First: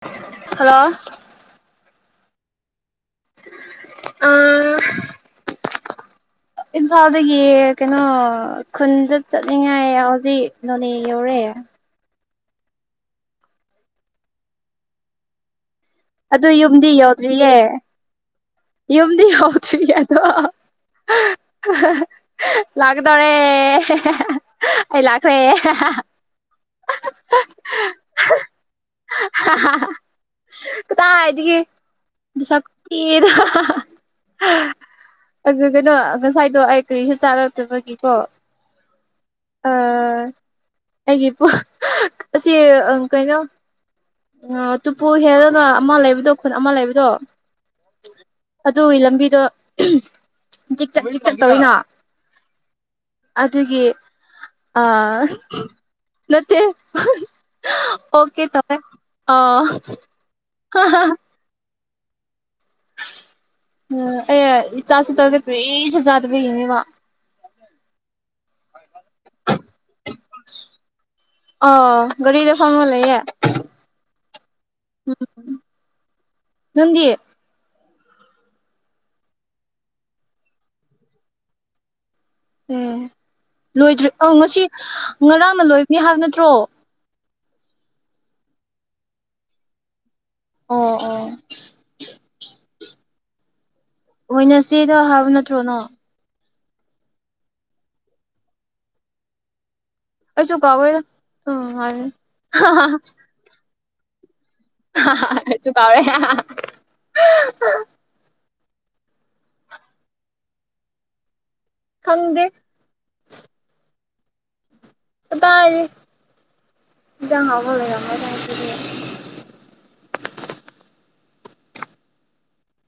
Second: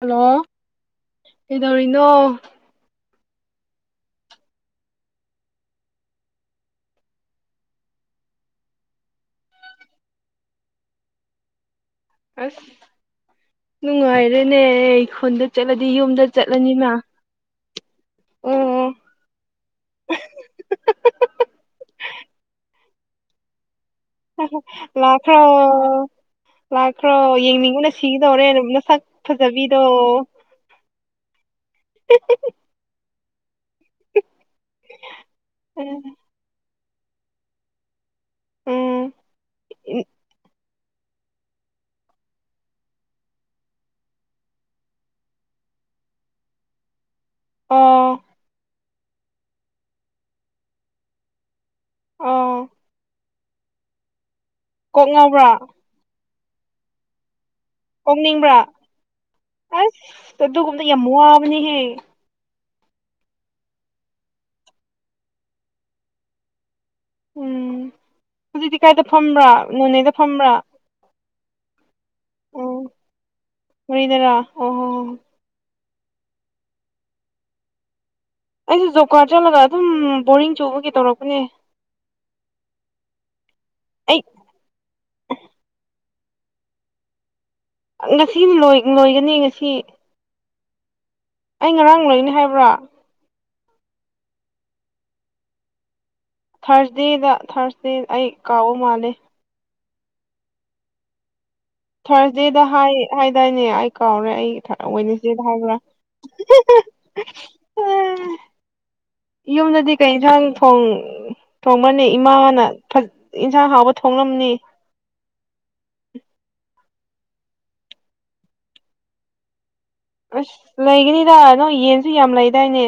hello ꯍꯗꯧꯔꯤꯅꯣ ꯑ ꯏꯝꯐꯥꯜꯗꯒꯤ ꯀꯩꯅꯣ ꯈꯨꯟꯗ ꯆꯠꯅꯤꯡꯉꯥꯏ ꯍꯧꯖꯤꯛ ꯅꯣꯅꯦ ꯌꯧꯔꯑꯦ ꯑꯁ ꯅꯨꯡꯉꯥꯏꯔꯦꯅꯦ ꯑꯩꯈꯣꯟꯗ ꯆꯠꯂꯒꯦ ꯑꯗꯨ ꯌꯨꯝꯗꯤ ꯌꯧꯗ꯭ꯔꯤꯌꯦ ꯎꯝ ꯌꯨꯝꯗꯤ ꯍꯧ ꯆꯔꯤ ꯑꯗꯣ ꯂꯥꯛꯗꯔꯦ ꯂꯥꯛꯈ꯭ꯔꯣ ꯂꯥꯛꯈ꯭ꯔꯣ ꯌꯦꯡꯅꯤꯡꯉꯅ ꯁꯤꯒꯗꯧꯔꯦ ꯑꯗꯨꯝꯅꯁꯛ ꯐꯖꯕꯤꯗꯣ ꯀꯗ [unintelligible] ꯀꯩꯅꯣ ꯉꯁꯥꯏꯗꯣ ꯑꯩ ꯀꯔꯤꯁꯨꯦ ꯆꯥꯔꯛꯇꯕꯒꯤꯀꯣ ꯎꯝ ꯑꯥ ꯑꯩꯒꯤ ꯑꯁꯤ ꯀꯩꯅꯣ ꯎ ꯇꯨꯄꯨ ꯍꯦꯜꯂꯒ ꯑꯃ ꯂꯩꯕꯗꯣ ꯈꯨꯟ ꯑꯃ ꯂꯩꯕꯗꯣ ꯑꯥ ꯑꯗꯨꯒꯤ ꯂꯝꯕꯤꯗꯣ ꯆꯖꯤꯛ ꯆ ꯆꯖꯤꯛ ꯆꯠ ꯇꯧꯔꯤꯅꯣ ꯑꯥ ꯑꯗꯨꯒꯤ ꯑꯥ ꯉꯥꯎꯕ꯭ꯔꯥ ꯅꯇꯦ ꯑꯣꯀꯦ ꯀꯣꯛꯅꯤꯡꯕ꯭ꯔꯥ ꯇꯃꯦ ꯑꯁ ꯇ ꯌꯥꯝꯃꯅꯤ [inaudible] ꯎꯝ ꯑꯩ ꯏꯆꯥꯁꯨ ꯆꯥꯗ ꯄꯔꯤꯁꯨ ꯆꯥꯗꯕ ꯍꯅꯤꯕ ꯎꯝ ꯑꯗꯨ ꯀ ꯀꯥꯏꯗ ꯐꯝꯕ꯭ꯔꯥ ꯅꯣꯅꯦꯗ ꯐꯝꯕ꯭ꯔꯥ ꯑꯣ ꯒꯥꯔꯤꯗ ꯑꯣ ꯐꯪꯉ ꯂꯩꯌꯦ ꯃꯔꯤꯗꯔꯥ ꯑꯣ ꯍꯣ ꯍꯣ ꯎ ꯅꯗꯤ ꯑꯩꯁꯨꯦ ꯖꯣꯕ ꯀꯥꯔꯗ ꯆꯠꯂꯒ ꯑꯗꯨꯝ ꯕꯣꯔꯤꯡ ꯆꯨꯕꯒꯤ ꯇꯧꯔꯛꯄꯅꯦ ꯑꯦ ꯂꯣꯏꯗ꯭ꯔꯦ ꯑꯩ ꯑ ꯉꯁꯤ ꯉꯔꯥꯡꯅ ꯂꯣꯏꯕꯅꯤ ꯍꯥꯏꯕ ꯅꯠꯇ ꯇ꯭ꯔꯣ ꯉꯁꯤꯅꯤꯏ ꯂꯣꯏꯒꯅꯤ ꯉꯁꯤ ꯑꯣ ꯑꯣ ꯑꯩ ꯉꯔꯥꯡ ꯂꯣꯏꯅꯤ ꯍꯥꯏꯕ꯭ꯔꯥ ꯋꯥꯏꯅꯁꯗꯦꯗꯣ ꯍꯥꯏꯕ ꯅꯠꯇ꯭ꯔꯣꯅꯣ ꯊꯥꯔꯁꯗꯦꯗ ꯊꯥꯔꯁꯗꯦ ꯑꯩ ꯀꯥꯎꯑꯣ ꯃꯥꯜꯂꯦ ꯑꯩꯁꯨ ꯀꯕꯣꯏ ꯊꯥꯔꯁꯗꯦꯗ ꯍꯥꯏ ꯍꯥꯏꯗꯥꯏꯅꯦ ꯀꯥꯎꯔꯦ ꯑꯩ ꯋꯥꯏꯅꯁ ꯗꯦꯗꯥ ꯑꯩꯁꯨ ꯍꯥꯏꯕ꯭ꯔꯥ ꯀꯥꯎꯔꯦ ꯌꯨꯝꯗꯗꯤ ꯀꯩꯟꯁꯥꯡ ꯊꯣꯡ ꯇꯣꯡꯃꯅꯤ ꯈꯪꯗꯦ ꯏꯃꯥꯅ ꯊꯥ ꯠ ꯏꯟꯁꯥꯡ ꯍꯥꯎꯕ ꯊꯣꯡꯂꯝꯅꯤ ꯀꯗꯥꯏ ꯗꯩ ꯏꯟꯖꯥꯡ ꯍꯥꯑꯣꯕꯥ ꯂꯩꯔꯥꯃꯦ ꯒꯥꯏ ꯍꯥꯏꯁꯗꯤ ꯑꯁ ꯂꯩꯒꯅꯤꯗ ꯅꯣꯏ ꯌꯦꯟꯁꯨ ꯌꯥꯝ ꯂꯩꯗꯥꯏꯅꯦ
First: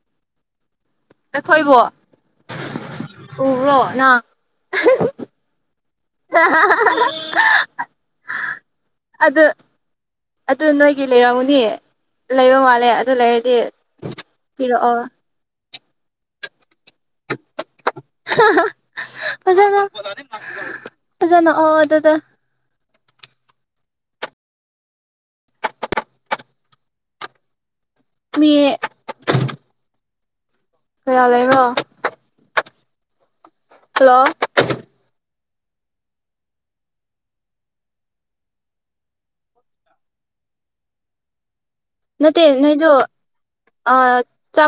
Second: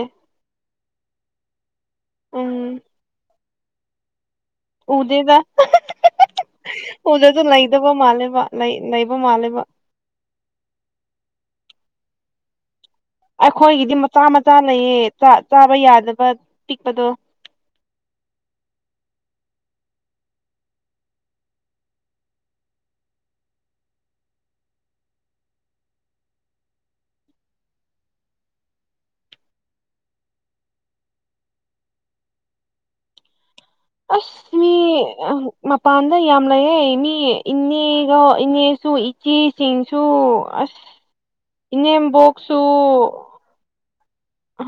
ꯑꯩꯈꯣꯏꯕꯣ ꯎꯝ ꯍꯨꯃꯨꯔꯣ ꯅꯥ ꯎꯗꯦꯗ ꯎꯗꯁꯨ ꯂꯩꯗꯕ ꯃꯥꯜꯂꯦꯕ ꯂꯩꯕ ꯑꯗꯨ ꯃꯥꯜꯂꯦꯕ ꯂꯩꯕꯣ ꯃꯥꯂꯦ ꯑꯩꯈꯣꯏꯒꯤꯗꯤ ꯃꯆꯥ ꯃꯆꯥ ꯂꯩꯌꯦ ꯆꯥꯏ ꯆꯥꯏ ꯕ ꯌꯥꯗꯕ ꯄꯤꯛꯄꯗꯣ ꯐꯥꯖꯅꯥ ꯐꯖꯥꯅꯥ ꯑꯣ ꯑꯗꯨꯗꯣ ꯃꯤ ꯀꯌꯥ ꯂꯩꯕ꯭ꯔꯣ ꯍꯜꯂꯣ ꯑꯁ ꯃꯤ ꯃꯄꯥꯟꯗ ꯌꯥꯝ ꯂꯩꯑ ꯃꯤ ꯏꯅꯦꯒ ꯏꯅꯦꯁꯨ ꯏꯆꯦꯁꯤꯡꯁꯨ ꯑꯁ ꯅꯠꯇꯦ ꯏꯅꯦꯝꯕꯣꯛꯁꯨ ꯅꯣꯏꯗꯣ ꯑꯥ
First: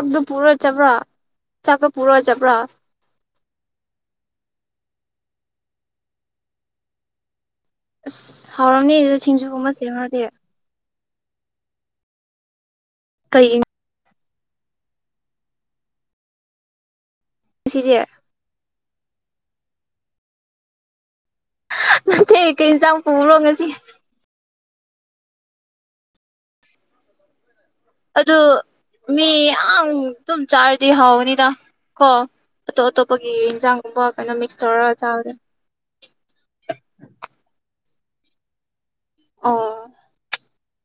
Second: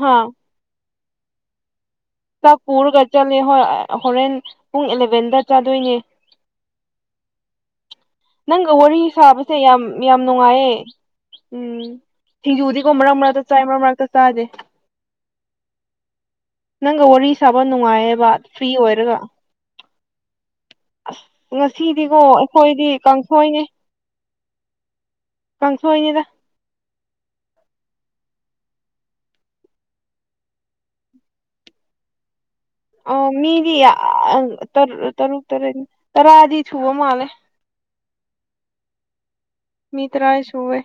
ꯍꯥ ꯄꯨꯔ ꯆꯕ꯭ꯔꯣ ꯆꯥꯀꯞ ꯄꯨꯔꯣꯆꯥꯏꯕ꯭ꯔꯥ ꯆꯠꯂ ꯍꯣꯏ ꯍꯣꯔꯦꯟ ꯄꯨꯡ ꯑꯦꯂꯚꯦꯟꯗ ꯆꯥꯗꯣꯏꯅꯦ ꯑꯁ ꯅꯡꯒ ꯍꯥꯎꯔꯝꯅꯤ ꯋꯥꯔꯤ ꯑꯗꯨ ꯁꯥꯕꯁꯦ ꯁꯤꯡꯖꯨꯒꯨꯝꯕ ꯌꯥꯝ ꯁꯦꯝꯃꯗꯤ ꯌꯥꯝ ꯅꯨꯡꯉꯥꯏꯌꯦ ꯎꯝ ꯁꯤꯡꯖꯤ ꯗꯤꯞ ꯃꯔ ꯃꯔ ꯇꯥ ꯀꯩ ꯆꯥꯏ ꯃꯔ ꯃꯔꯇꯥ ꯆꯥꯗꯦ ꯅꯡ ꯒꯥ ꯋꯥꯔꯤ ꯆꯕ ꯉꯁꯤꯗꯤ ꯅꯨꯡꯉꯥꯏꯌꯦꯕ ꯐ꯭ꯔꯤ ꯑꯣꯏ ꯗꯦꯒꯥ ꯑꯁ ꯉꯁꯤꯗꯤꯀꯣ ꯅꯠꯇꯦ ꯀꯩ ꯑꯩꯈꯣꯏꯗꯤ ꯌꯦꯟꯁꯥꯡ ꯄꯨꯕ꯭ꯔꯣ ꯀꯥꯡꯊꯣꯏꯅꯤ ꯉꯁꯤ ꯀꯥꯡꯪꯁꯣ ꯑꯣꯏꯅꯤꯗ ꯑꯗꯨ ꯃꯤ ꯑꯗꯨꯝ ꯆꯥꯔꯗꯤ ꯍꯥꯎꯅꯤꯗ ꯀꯣ ꯑꯇꯣꯞ ꯑ ꯑꯇꯣꯞꯄꯒꯤ ꯃꯤꯗꯤ ꯏꯟꯖꯥꯡꯒꯨꯝꯕ ꯀꯩꯅꯣ ꯃꯤꯛꯁ ꯇꯧꯔꯒ ꯆꯥꯕꯗ ꯇꯔꯨꯛ ꯇꯔꯦꯠ ꯇꯔꯥꯗꯤ ꯁꯨꯕ ꯃꯥꯜꯂꯦ ꯑ ꯃꯤ ꯇꯔꯑ ꯁꯨꯦ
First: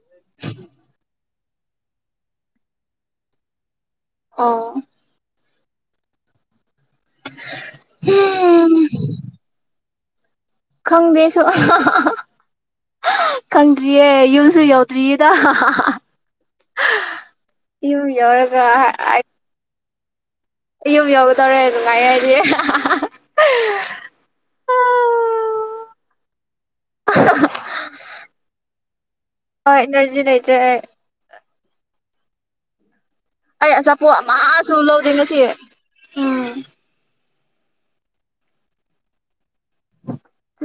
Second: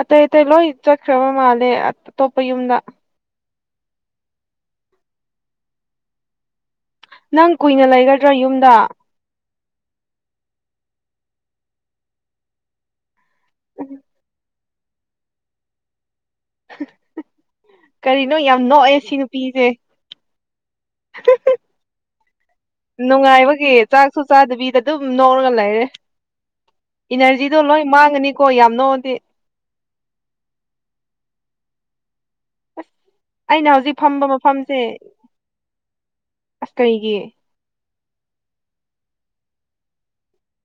ꯑ ꯏ ꯇ ꯂꯣ ꯏ ꯆ ꯀ꯭ꯔꯃ ꯃꯥꯂꯦ ꯊꯣꯞꯄ ꯌꯨꯝꯗ ꯑꯥ ꯅꯪ ꯀꯨꯏꯅ ꯂꯩꯒꯗ꯭ꯔꯥ ꯌꯨꯝꯗ ꯈꯪꯗꯦꯁꯣ ꯀꯪꯔꯤꯦ ꯌꯜꯁ ꯌꯥ ꯐꯔꯤꯗ ꯀꯔꯤꯅꯣ ꯌꯥꯝ ꯅꯣꯛꯑꯦ ꯁꯤ ꯅꯨꯄꯤꯁꯦ ꯑꯌꯨ ꯌꯎ ꯇꯧꯔꯦ ꯑꯗꯨ ꯉꯥꯏꯔ ꯌꯦ ꯅꯨꯡꯉꯥꯏꯕꯒꯤ ꯆꯥꯛꯁꯨ ꯆꯥꯗꯕꯤꯗ ꯑꯗꯨꯝ ꯅꯧꯔꯒ ꯂꯩꯔꯦ ꯏꯅꯔꯖꯤꯗꯣ ꯂꯣꯏ ꯃꯥꯡꯉꯅꯤꯀꯣ ꯌꯥꯝ ꯅꯣꯛꯉꯗꯤ ꯍꯣꯏ ꯏꯅꯔꯖꯤ ꯂꯩꯇ꯭ꯔꯦ ꯑꯁ ꯑꯩꯅ ꯑꯩ ꯍꯧꯖꯤꯛ ꯑꯆꯥꯄꯣꯠ ꯐꯝꯕ ꯑꯃꯁꯁꯨ ꯃꯐꯝꯁꯦ ꯂꯧꯗꯦ ꯉꯁꯤ ꯎꯝ ꯑꯁ ꯀꯩꯒꯤ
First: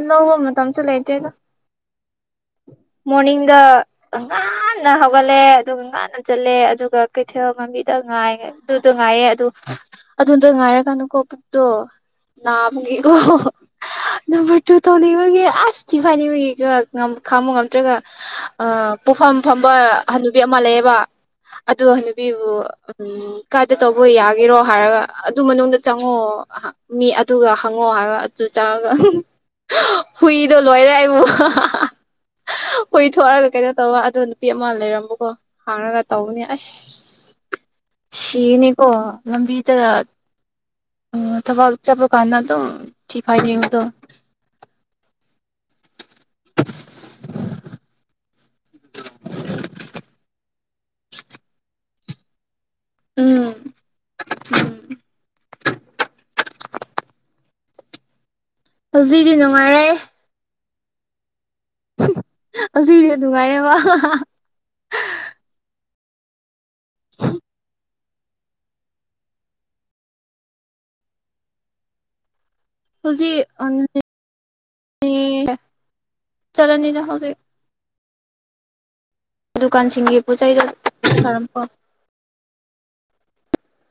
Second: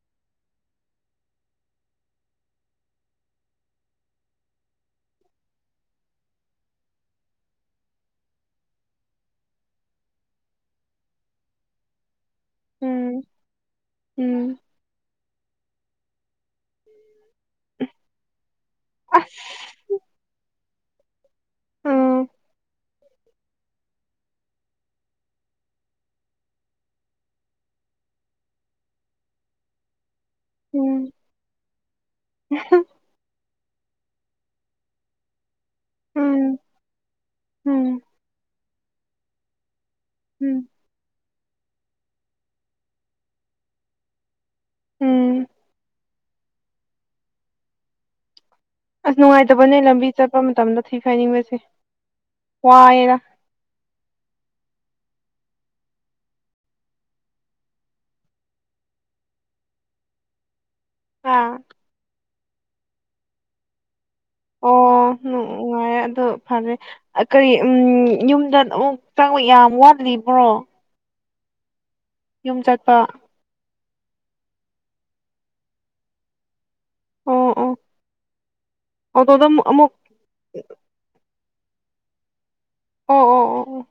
ꯅꯒꯣ ꯃꯝ ꯆ ꯂꯩꯥꯏꯇꯦꯅ ꯃꯣꯔꯅꯤꯡꯗ ꯉꯥꯟꯟꯅ ꯍꯧꯒꯠꯂꯦ ꯑꯗꯨꯒ ꯉꯥꯟꯟꯅ ꯆꯠꯂꯦ ꯑꯗꯨꯒ ꯀꯩꯊꯦꯜ ꯃꯕꯤꯗ ꯉꯥꯏ ꯑꯗꯨꯗ ꯉꯥꯏꯑꯦ ꯑꯗꯨ ꯑꯗꯨꯗ ꯉꯥꯏꯔꯒꯅꯨꯀꯣ ꯄꯨꯛꯇꯣ ꯅꯒ ꯎꯝ ꯑꯣ ꯎꯝ ꯅꯝꯕꯔ ꯇꯨ ꯇꯧ ꯏꯒ ꯑꯁꯤ ꯐꯅꯤ ꯑꯣꯏꯒ ꯈꯪꯕꯨ ꯉꯝꯇ꯭ꯔꯒ ꯄꯐꯝ ꯑꯁ ꯐꯝꯕ ꯍꯅꯕꯤ ꯑꯃ ꯂꯩꯌꯦ ꯑꯗꯨꯒ ꯎꯝ ꯅꯨꯄꯤꯕꯨ ꯎ ꯀꯥꯏꯗ ꯇꯧꯕ ꯌꯥꯒꯦꯔꯣ ꯍꯥꯏꯔꯒ ꯑꯗꯨ ꯃꯅꯨꯡꯗ ꯆꯪꯉꯣꯑꯣ ꯃꯤ ꯑꯗꯨꯒ ꯍꯪꯉꫭ ꯍꯥꯏꯕ ꯑꯗꯨ ꯆꯪꯉꯒ ꯍꯨꯏꯗꯣ ꯎꯝ ꯂꯣꯏꯔꯦꯕꯨ [inaudible] ꯈꯔꯒ ꯀꯩꯅꯣ ꯇꯧꯕ ꯑꯗꯨꯒ ꯅꯨꯄꯤ ꯑꯃ ꯂꯩꯔꯝꯕꯣꯀꯣ ꯍꯥꯡꯔꯒ ꯇꯧꯅꯦ ꯎꯝ ꯑꯁ ꯎꯝ ꯁꯤꯅꯤ ꯑꯣ ꯂꯝꯕꯤꯗ ꯎꯝ ꯑꯣ ꯊꯕꯛ ꯆꯠꯄ ꯀꯥꯟꯗ ꯑꯗꯨꯣ ꯊꯤꯐꯥꯏꯗꯗꯣ ꯎꯝ [inaudible] ꯑꯁ ꯅꯨꯡꯉꯥꯏꯇꯕꯅꯦ ꯂꯝꯕꯤ ꯆꯠꯄ ꯃꯇꯝꯗ ꯊꯤꯐꯥꯏꯅꯤꯡꯕꯁꯦ ꯋꯥꯔ ꯎꯝ ꯍꯧꯖꯤꯛꯗꯤ ꯅꯨꯡꯉꯥꯏꯔꯦ ꯑ ꯑꯁꯤꯗꯤ ꯅꯨꯡꯉꯥꯏꯔꯦꯕ ꯑꯣꯥꯏ ꯑꯗꯨ ꯐꯦ ꯀꯔꯤ ꯎꯝ ꯌꯨꯝꯗ ꯑꯃꯨꯛ ꯆꯪ ꯌꯥꯝ ꯋꯥꯗ꯭ꯔꯤꯕ꯭ꯔꯣ ꯍꯧꯖꯤꯛ ꯊꯝ ꯆꯂꯅꯤꯅ ꯍꯧꯖꯤ ꯑꯣ ꯑꯣ ꯑꯣꯇꯣꯗ ꯑꯃꯨꯛ ꯑꯃꯨꯛ ꯗꯨꯀꯥꯟꯁꯤꯡꯒꯤ ꯄꯣꯠ ꯆꯩꯗꯔꯝ ꯑ ꯑꯣ ꯑꯣ ꯑꯣ ꯑꯣ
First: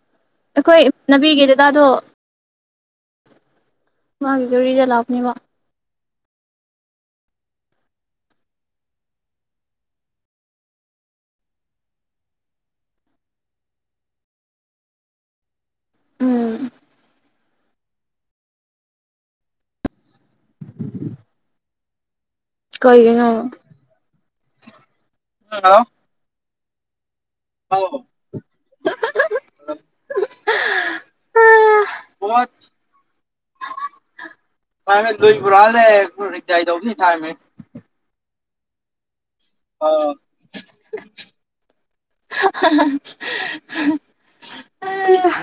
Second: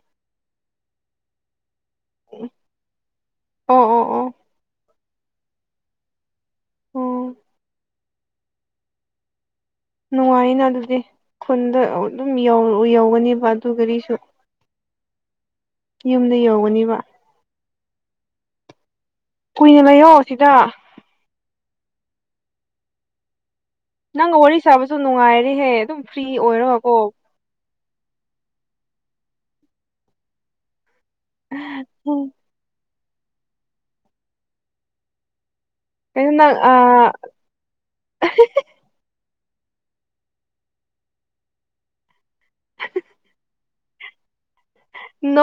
ꯑꯩꯈꯣꯏ ꯅꯅꯥꯕꯤꯒꯤ ꯗꯦꯗꯥꯗꯣ ꯑꯣ ꯑꯣ ꯑꯣ ꯒꯤꯖꯔꯤꯗꯂ ꯕ ꯑꯣ ꯅꯨꯡꯉꯥꯏꯅ ꯑꯗꯨꯗꯤ ꯈꯨꯟꯗ ꯑꯗꯨꯝ ꯌꯧꯒꯅꯦꯕ ꯑꯗꯨꯔꯤꯁꯨ ꯌꯨꯝꯗ ꯎꯝ ꯌꯧꯒꯅꯤꯕ ꯀꯨꯏꯅ ꯂꯩꯌꯣ ꯁꯤꯗ ꯀꯩꯒꯤꯅ ꯅꯪꯒ ꯋꯥꯔꯤ ꯁꯥꯕꯁꯨ ꯅꯨꯡꯉꯥꯏꯔꯦꯍꯦ ꯑꯗꯨꯝ ꯐ꯭ꯔꯤ ꯑꯣꯏꯔꯣꯀꯣ ꯍꯥꯎ ꯍꯥꯎ ꯎꯝ ꯇ ꯀꯩꯅꯣ ꯅꯪ ꯐꯨꯔꯥꯗꯦꯏꯗ ꯑꯥ ꯊꯃꯦ ꯑꯥꯎ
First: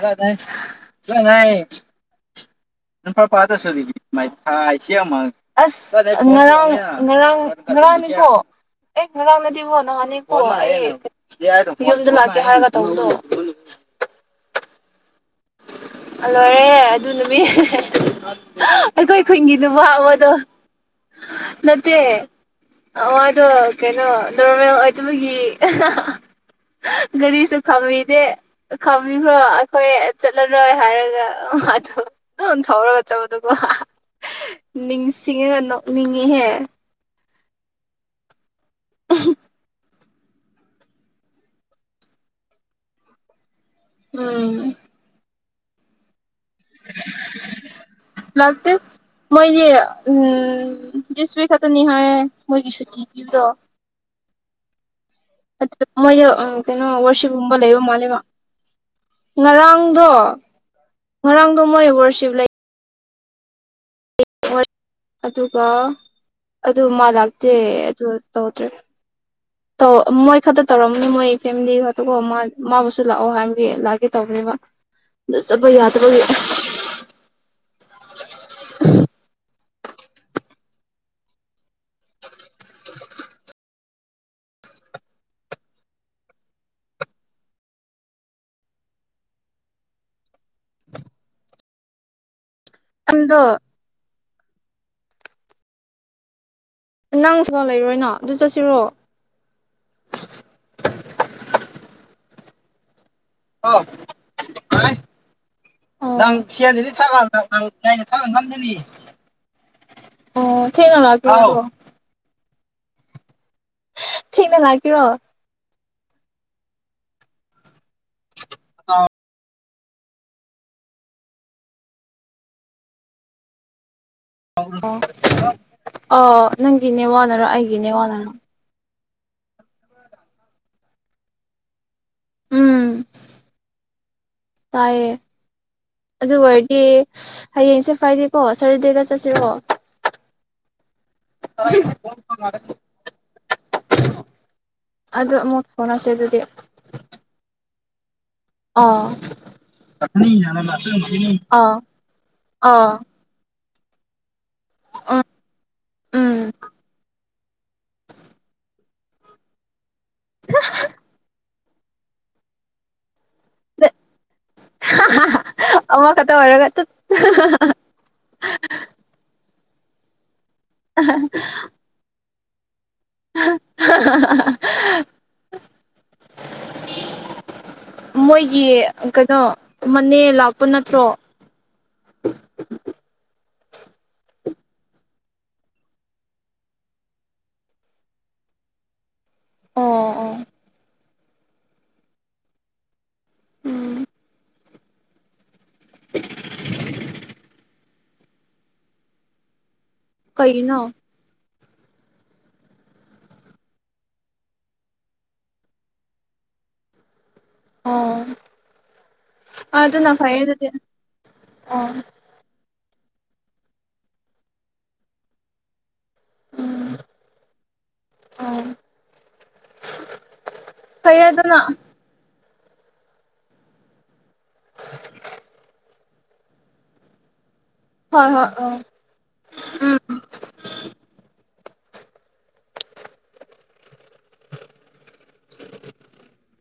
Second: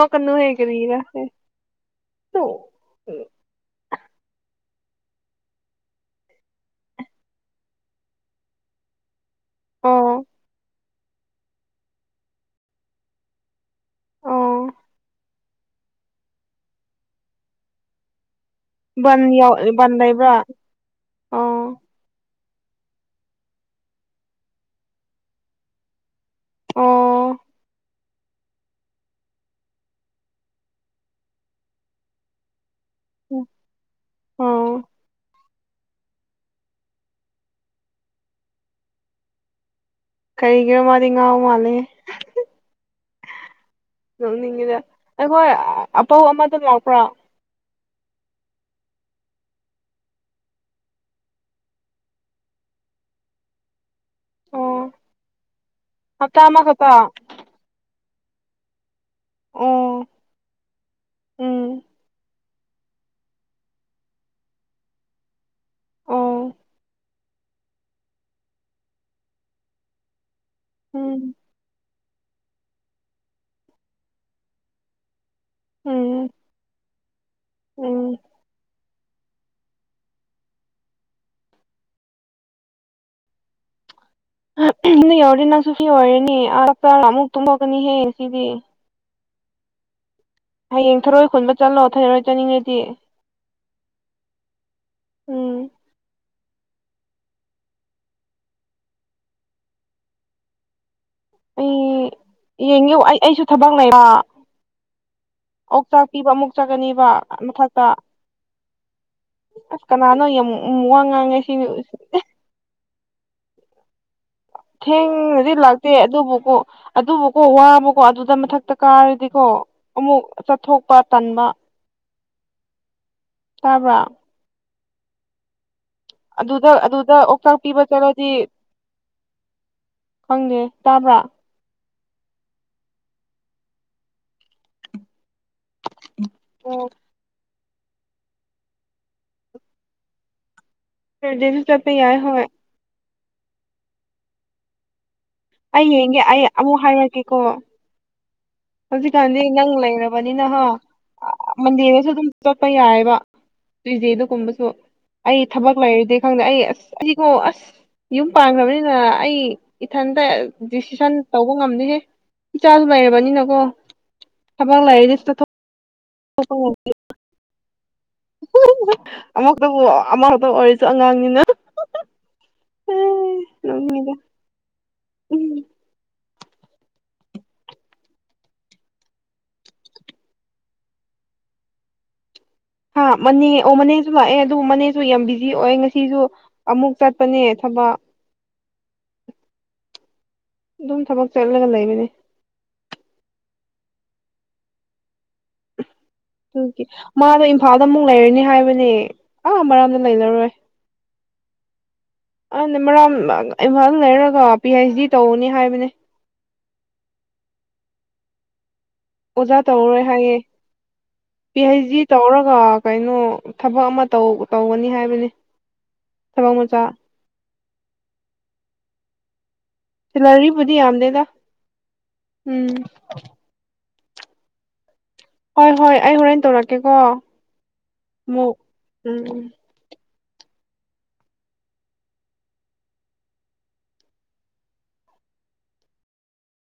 ꯀ ꯀꯔꯤꯔ ꯀꯅꯥ ꯏꯄꯥ ꯄꯥꯇ ꯁꯣꯗꯤ ꯃꯩꯊꯥꯏꯁꯤ ꯑꯃ ꯑꯁ ꯉꯔꯥꯡ ꯉꯔꯥꯡ ꯉꯔꯥꯡꯅꯤꯀꯣ ꯑꯦ ꯔꯪꯅꯗꯤꯕꯨꯅ ꯑꯅꯤ ꯑꯣ ꯀꯣ ꯣ ꯎ ꯂꯣꯏꯔꯦ ꯑꯗꯨ ꯅꯨꯄꯤ ꯕꯟ ꯑꯩꯈꯣꯏ ꯌꯥꯎ ꯈꯨꯟꯒꯤ ꯅꯨꯄꯥ ꯕꯟ ꯑꯃꯗꯣ ꯂꯩꯕ꯭ꯔꯥ ꯑꯣ ꯅꯠꯇꯦ ꯃꯗꯣ ꯀꯩꯅꯣ ꯅꯣꯔꯃꯦꯜ ꯑꯣꯏꯕꯒꯤ ꯑꯣ ꯔꯤꯁꯨꯨꯈꯕꯤ ꯈꯪꯕꯤꯈ꯭ꯔꯣ ꯑꯩꯈꯣꯏ ꯆꯠꯂꯔꯣꯏ ꯍꯥꯏꯔꯒꯥꯗ ꯍꯧꯔꯒ ꯆꯠꯕꯗꯨꯀꯣ ꯑꯣ ꯅꯤꯡꯁꯤꯡꯉꯒ ꯅꫭꯛꯅꯤꯡꯉꯤꯍꯦ [inaudible] ꯀꯔꯤꯒꯤꯔꯣ ꯃꯥꯗꯤ ꯉꯥꯎ ꯃꯥꯜꯂꯦ ꯎꯝ ꯑꯗ ꯑꯈꯣꯏ ꯑ ꯂ ꯄꯨ꯭ꯔꯥ ꯂꯥꯛꯇ ꯃꯣꯏꯒꯤ ꯎꯝ ꯤꯇꯅꯤꯍꯥꯏ ꯃꯣꯏꯒꯤ ꯁꯨꯇꯤ ꯄꯤꯌꯨꯗꯣ ꯑꯣ ꯃꯣꯏ ꯍꯞꯇꯥ ꯀꯩꯅꯣ ꯑꯃꯈꯛꯇ ꯋꯥꯔꯁꯤꯞꯒꯨꯝꯕ ꯂꯩꯕ ꯃꯥꯜꯂꯤꯕ ꯑꯣ ꯉꯔꯥꯡꯗꯣ ꯉꯔꯥꯡꯗꯣ ꯎꯝ ꯃꯣꯏ ꯔꯁꯤꯞ ꯂꯩ [inaudible] ꯑꯗꯨꯒ ꯑꯣ ꯑꯗꯨ ꯃꯥꯂꯛ ꯑꯗꯨ ꯇꯧꯗ꯭ꯔꯦ ꯇꯧ ꯃꯣꯏ ꯇꯔꯣ ꯃꯅ ꯃ ꯎꯝ ꯏ ꯐꯦꯝꯗꯤ ꯑꯗꯨꯒ ꯃꯥꯕꯨꯁꯨ ꯂꯥꯛꯑꯣ ꯍꯥꯏꯕꯒꯤ ꯂꯥꯛꯑꯒꯦ ꯇꯧꯕꯕ ꯆꯠꯄ ꯌꯥꯗꯕ ꯎꯝ ꯎꯝ [inaudible] ꯌꯧꯔ ꯅꯪꯁꯨ ꯐꯤ ꯑꯣꯏꯔꯦꯅꯤ ꯑꯛꯇ ꯑꯃꯨꯛ ꯇꯨꯝꯍꯣꯛꯀꯅꯤꯍꯦ ꯁꯤꯗꯤ ꯍꯌꯦꯡ ꯊꯔꯣꯏ ꯈꯨꯟꯕ ꯆꯠꯂꯣꯑꯣ ꯊꯩꯔꯣꯏ ꯆꯠꯅꯤꯡꯉꯦ ꯑꯗꯣ ꯎꯝ ꯅꯪꯁꯨꯐ ꯂꯩꯔꯣꯏꯅꯣ ꯑꯗꯨ ꯆꯠꯁꯤꯔꯣ ꯑ ꯌꯦꯡꯉ ꯑꯩꯁꯨ ꯊꯕꯛ ꯑꯣ ꯂꯩꯕ ꯍꯥꯏ ꯑꯛ ꯆꯥꯛ ꯄꯤꯕ ꯅꯪ ꯑꯃꯨꯛ ꯁꯦꯟꯗꯨꯗꯤ ꯆꯥꯒꯅꯦꯕ ꯊꯥꯛꯑ ꯅꯪ ꯃꯊꯛꯇ ꯌꯥꯏꯅ ꯊꯥꯛꯑ ꯉꯝꯗꯅꯤ ꯑꯁ ꯀꯅꯥꯅꯣ ꯌꯥꯝ ꯑꯣ ꯊꯦꯡꯅ ꯋꯥ ꯂꯥꯛꯀꯦꯔꯣ ꯉꯥꯡꯉꯦ ꯁꯤ ꯑꯗꯣ ꯊꯦꯡꯅ ꯂꯥꯛꯀꯦꯔꯣ ꯊꯦꯡ ꯑꯗꯨ ꯂ ꯇꯦ ꯑꯗꯨꯕꯨꯀꯣ ꯑꯗꯨꯕꯨꯀꯣ ꯋꯥꯕꯀꯣ ꯑꯗꯨꯗ ꯃꯊꯛꯇ ꯀꯥꯔꯗꯤꯀꯣ ꯑꯃꯨꯛ ꯆꯠꯊꯣꯛꯄ ꯇꯟꯕ ꯇꯥꯕ꯭ꯔ ꯍ ꯑꯗꯨꯗ ꯑꯗꯨꯗ ꯑꯣꯛꯆꯥꯛ ꯄꯤꯕ ꯆꯠꯂꯗꯤ ꯅꯦꯋꯥꯅꯔꯣ ꯈꯪꯉꯦ ꯇꯥꯕ꯭ꯔꯥ ꯎꯝ ꯇꯥꯏꯌꯦ ꯑꯗꯨ ꯑꯣꯏꯔꯗꯤ ꯑꯣ ꯍꯌꯦꯡꯁꯦ ꯐ꯭ꯔꯥꯏꯗꯦꯀꯣ ꯁꯇꯔꯗꯦꯗ ꯆꯠꯁꯤꯔꯣ ꯁꯟꯗꯦꯗ ꯆꯄ ꯌꯥꯏ ꯍꯦꯏ ꯑꯗꯨ ꯑꯃꯨꯛ ꯑꯩ ꯐꯥꯎꯅꯁꯦ ꯌꯦꯡꯒꯦ ꯑꯗꯨꯗꯤ ꯑꯩ ꯑꯃꯨꯛ ꯍꯥꯏꯔꯨꯔꯛꯀꯦꯀꯣ ꯑꯥ ꯍꯧꯖꯤꯛꯀꯥꯟꯗꯤ ꯅꯪ ꯂꯩꯔꯕꯅꯤꯅꯍ ꯑꯥ ꯃꯟꯗꯦꯗꯁꯨ ꯑꯗꯨꯝ ꯆꯣꯠꯄ ꯑꯥ ꯌꯥꯔꯦꯕ ꯗ ꯀꯨꯝꯕ ꯎꯝ ꯑꯩ ꯊꯕꯛ ꯂꯩꯔꯨꯗꯤꯦ ꯈꯪꯗꯦ ꯎꯝ ꯑꯩ ꯑꯁ ꯑꯣ ꯑꯁ ꯌꯨꯝ ꯄꯥꯡꯈ꯭ꯔꯕꯅꯤꯅ ꯑꯩ ꯏꯊꯟꯗ ꯗꯤꯁꯤꯁꯟ ꯇꯧ ꯉꯝꯗꯦꯍꯦ ꯏꯆꯥꯁꯨ ꯂꯩꯔꯕꯅꯤꯅ ꯊꯕꯥꯛ ꯂꯥꯏꯁꯇ ꯊ ꯑꯃ ꯀꯠꯇ ꯑꯣꯔꯒ ꯑꯃ ꯕꯨ ꯑꯃ ꯑꯣꯏꯔꯁꯨ ꯑꯉꯥꯡꯅꯤꯅ [inaudible] ꯎꯝ ꯃꯣꯏꯒꯤ ꯀꯩꯅꯣ ꯃꯅꯦ ꯂꯥꯛꯄ ꯅꯠꯇ꯭ꯔꯣ ꯍꯥ ꯃꯅꯦ ꯑꯣ ꯃꯅꯦꯁꯨ ꯂꯥꯛꯑꯦ ꯑꯗꯨꯕꯨ ꯃꯅꯦꯁꯨ ꯌꯥꯝ ꯕꯤꯖꯤ ꯑꯣꯏ ꯉꯁꯤꯁꯨ ꯑꯃꯨꯛ ꯆꯠꯄꯅꯦ ꯊꯕꯛ ꯑꯣ ꯑꯣ ꯁꯨꯝ ꯊꯕꯛ ꯆꯠꯂꯒ ꯂꯩꯕꯅꯤ ꯀ ꯃꯥꯅ ꯏꯝꯐꯥꯜꯗ ꯑꯃꯨꯛ ꯂꯩꯔꯅꯤ ꯍꯥꯏꯕꯅꯦ ꯑ ꯃꯔꯝ ꯂꯩꯔꯔꯣꯏ ꯀꯩꯒꯤꯅꯣ ꯑ ꯃꯔꯥꯡꯝ ꯏꯝꯐꯥꯜ ꯂꯩꯔꯒ ꯄꯤ ꯍꯩꯆ ꯗꯤ ꯇꯧꯅꯤ ꯍꯥꯏꯕꯅꯦ ꯑꯣ ꯑꯣꯖꯥ ꯇꯧꯔꯣꯏ ꯑꯗꯨꯅ ꯍꯥꯏꯌꯦꯦ ꯐꯩꯌꯦ ꯑꯗꯨꯗꯤ ꯄꯤ ꯍꯩꯆ ꯑꯣ ꯗꯤ ꯇꯧꯔꯒ ꯀꯩꯅꯣ ꯊꯕꯛ ꯑꯃꯧ ꯇꯧꯒꯅꯤ ꯍꯥꯏꯕꯅꯤ ꯊꯕꯛ ꯃꯆꯥ ꯑ ꯁꯦꯂꯔꯤ ꯕꯨꯗꯤ ꯌꯥꯝꯗꯦꯗ ꯎꯝ [inaudible] ꯍꯣꯏ ꯍꯣꯏ ꯑꯩ ꯍꯣꯔꯦꯟ ꯇꯧꯔꯛꯀꯦꯀꯣ ꯍꯣꯏ ꯍꯣꯏ ꯑ ꯑꯃꯨꯛ ꯎꯝ ꯎꯝ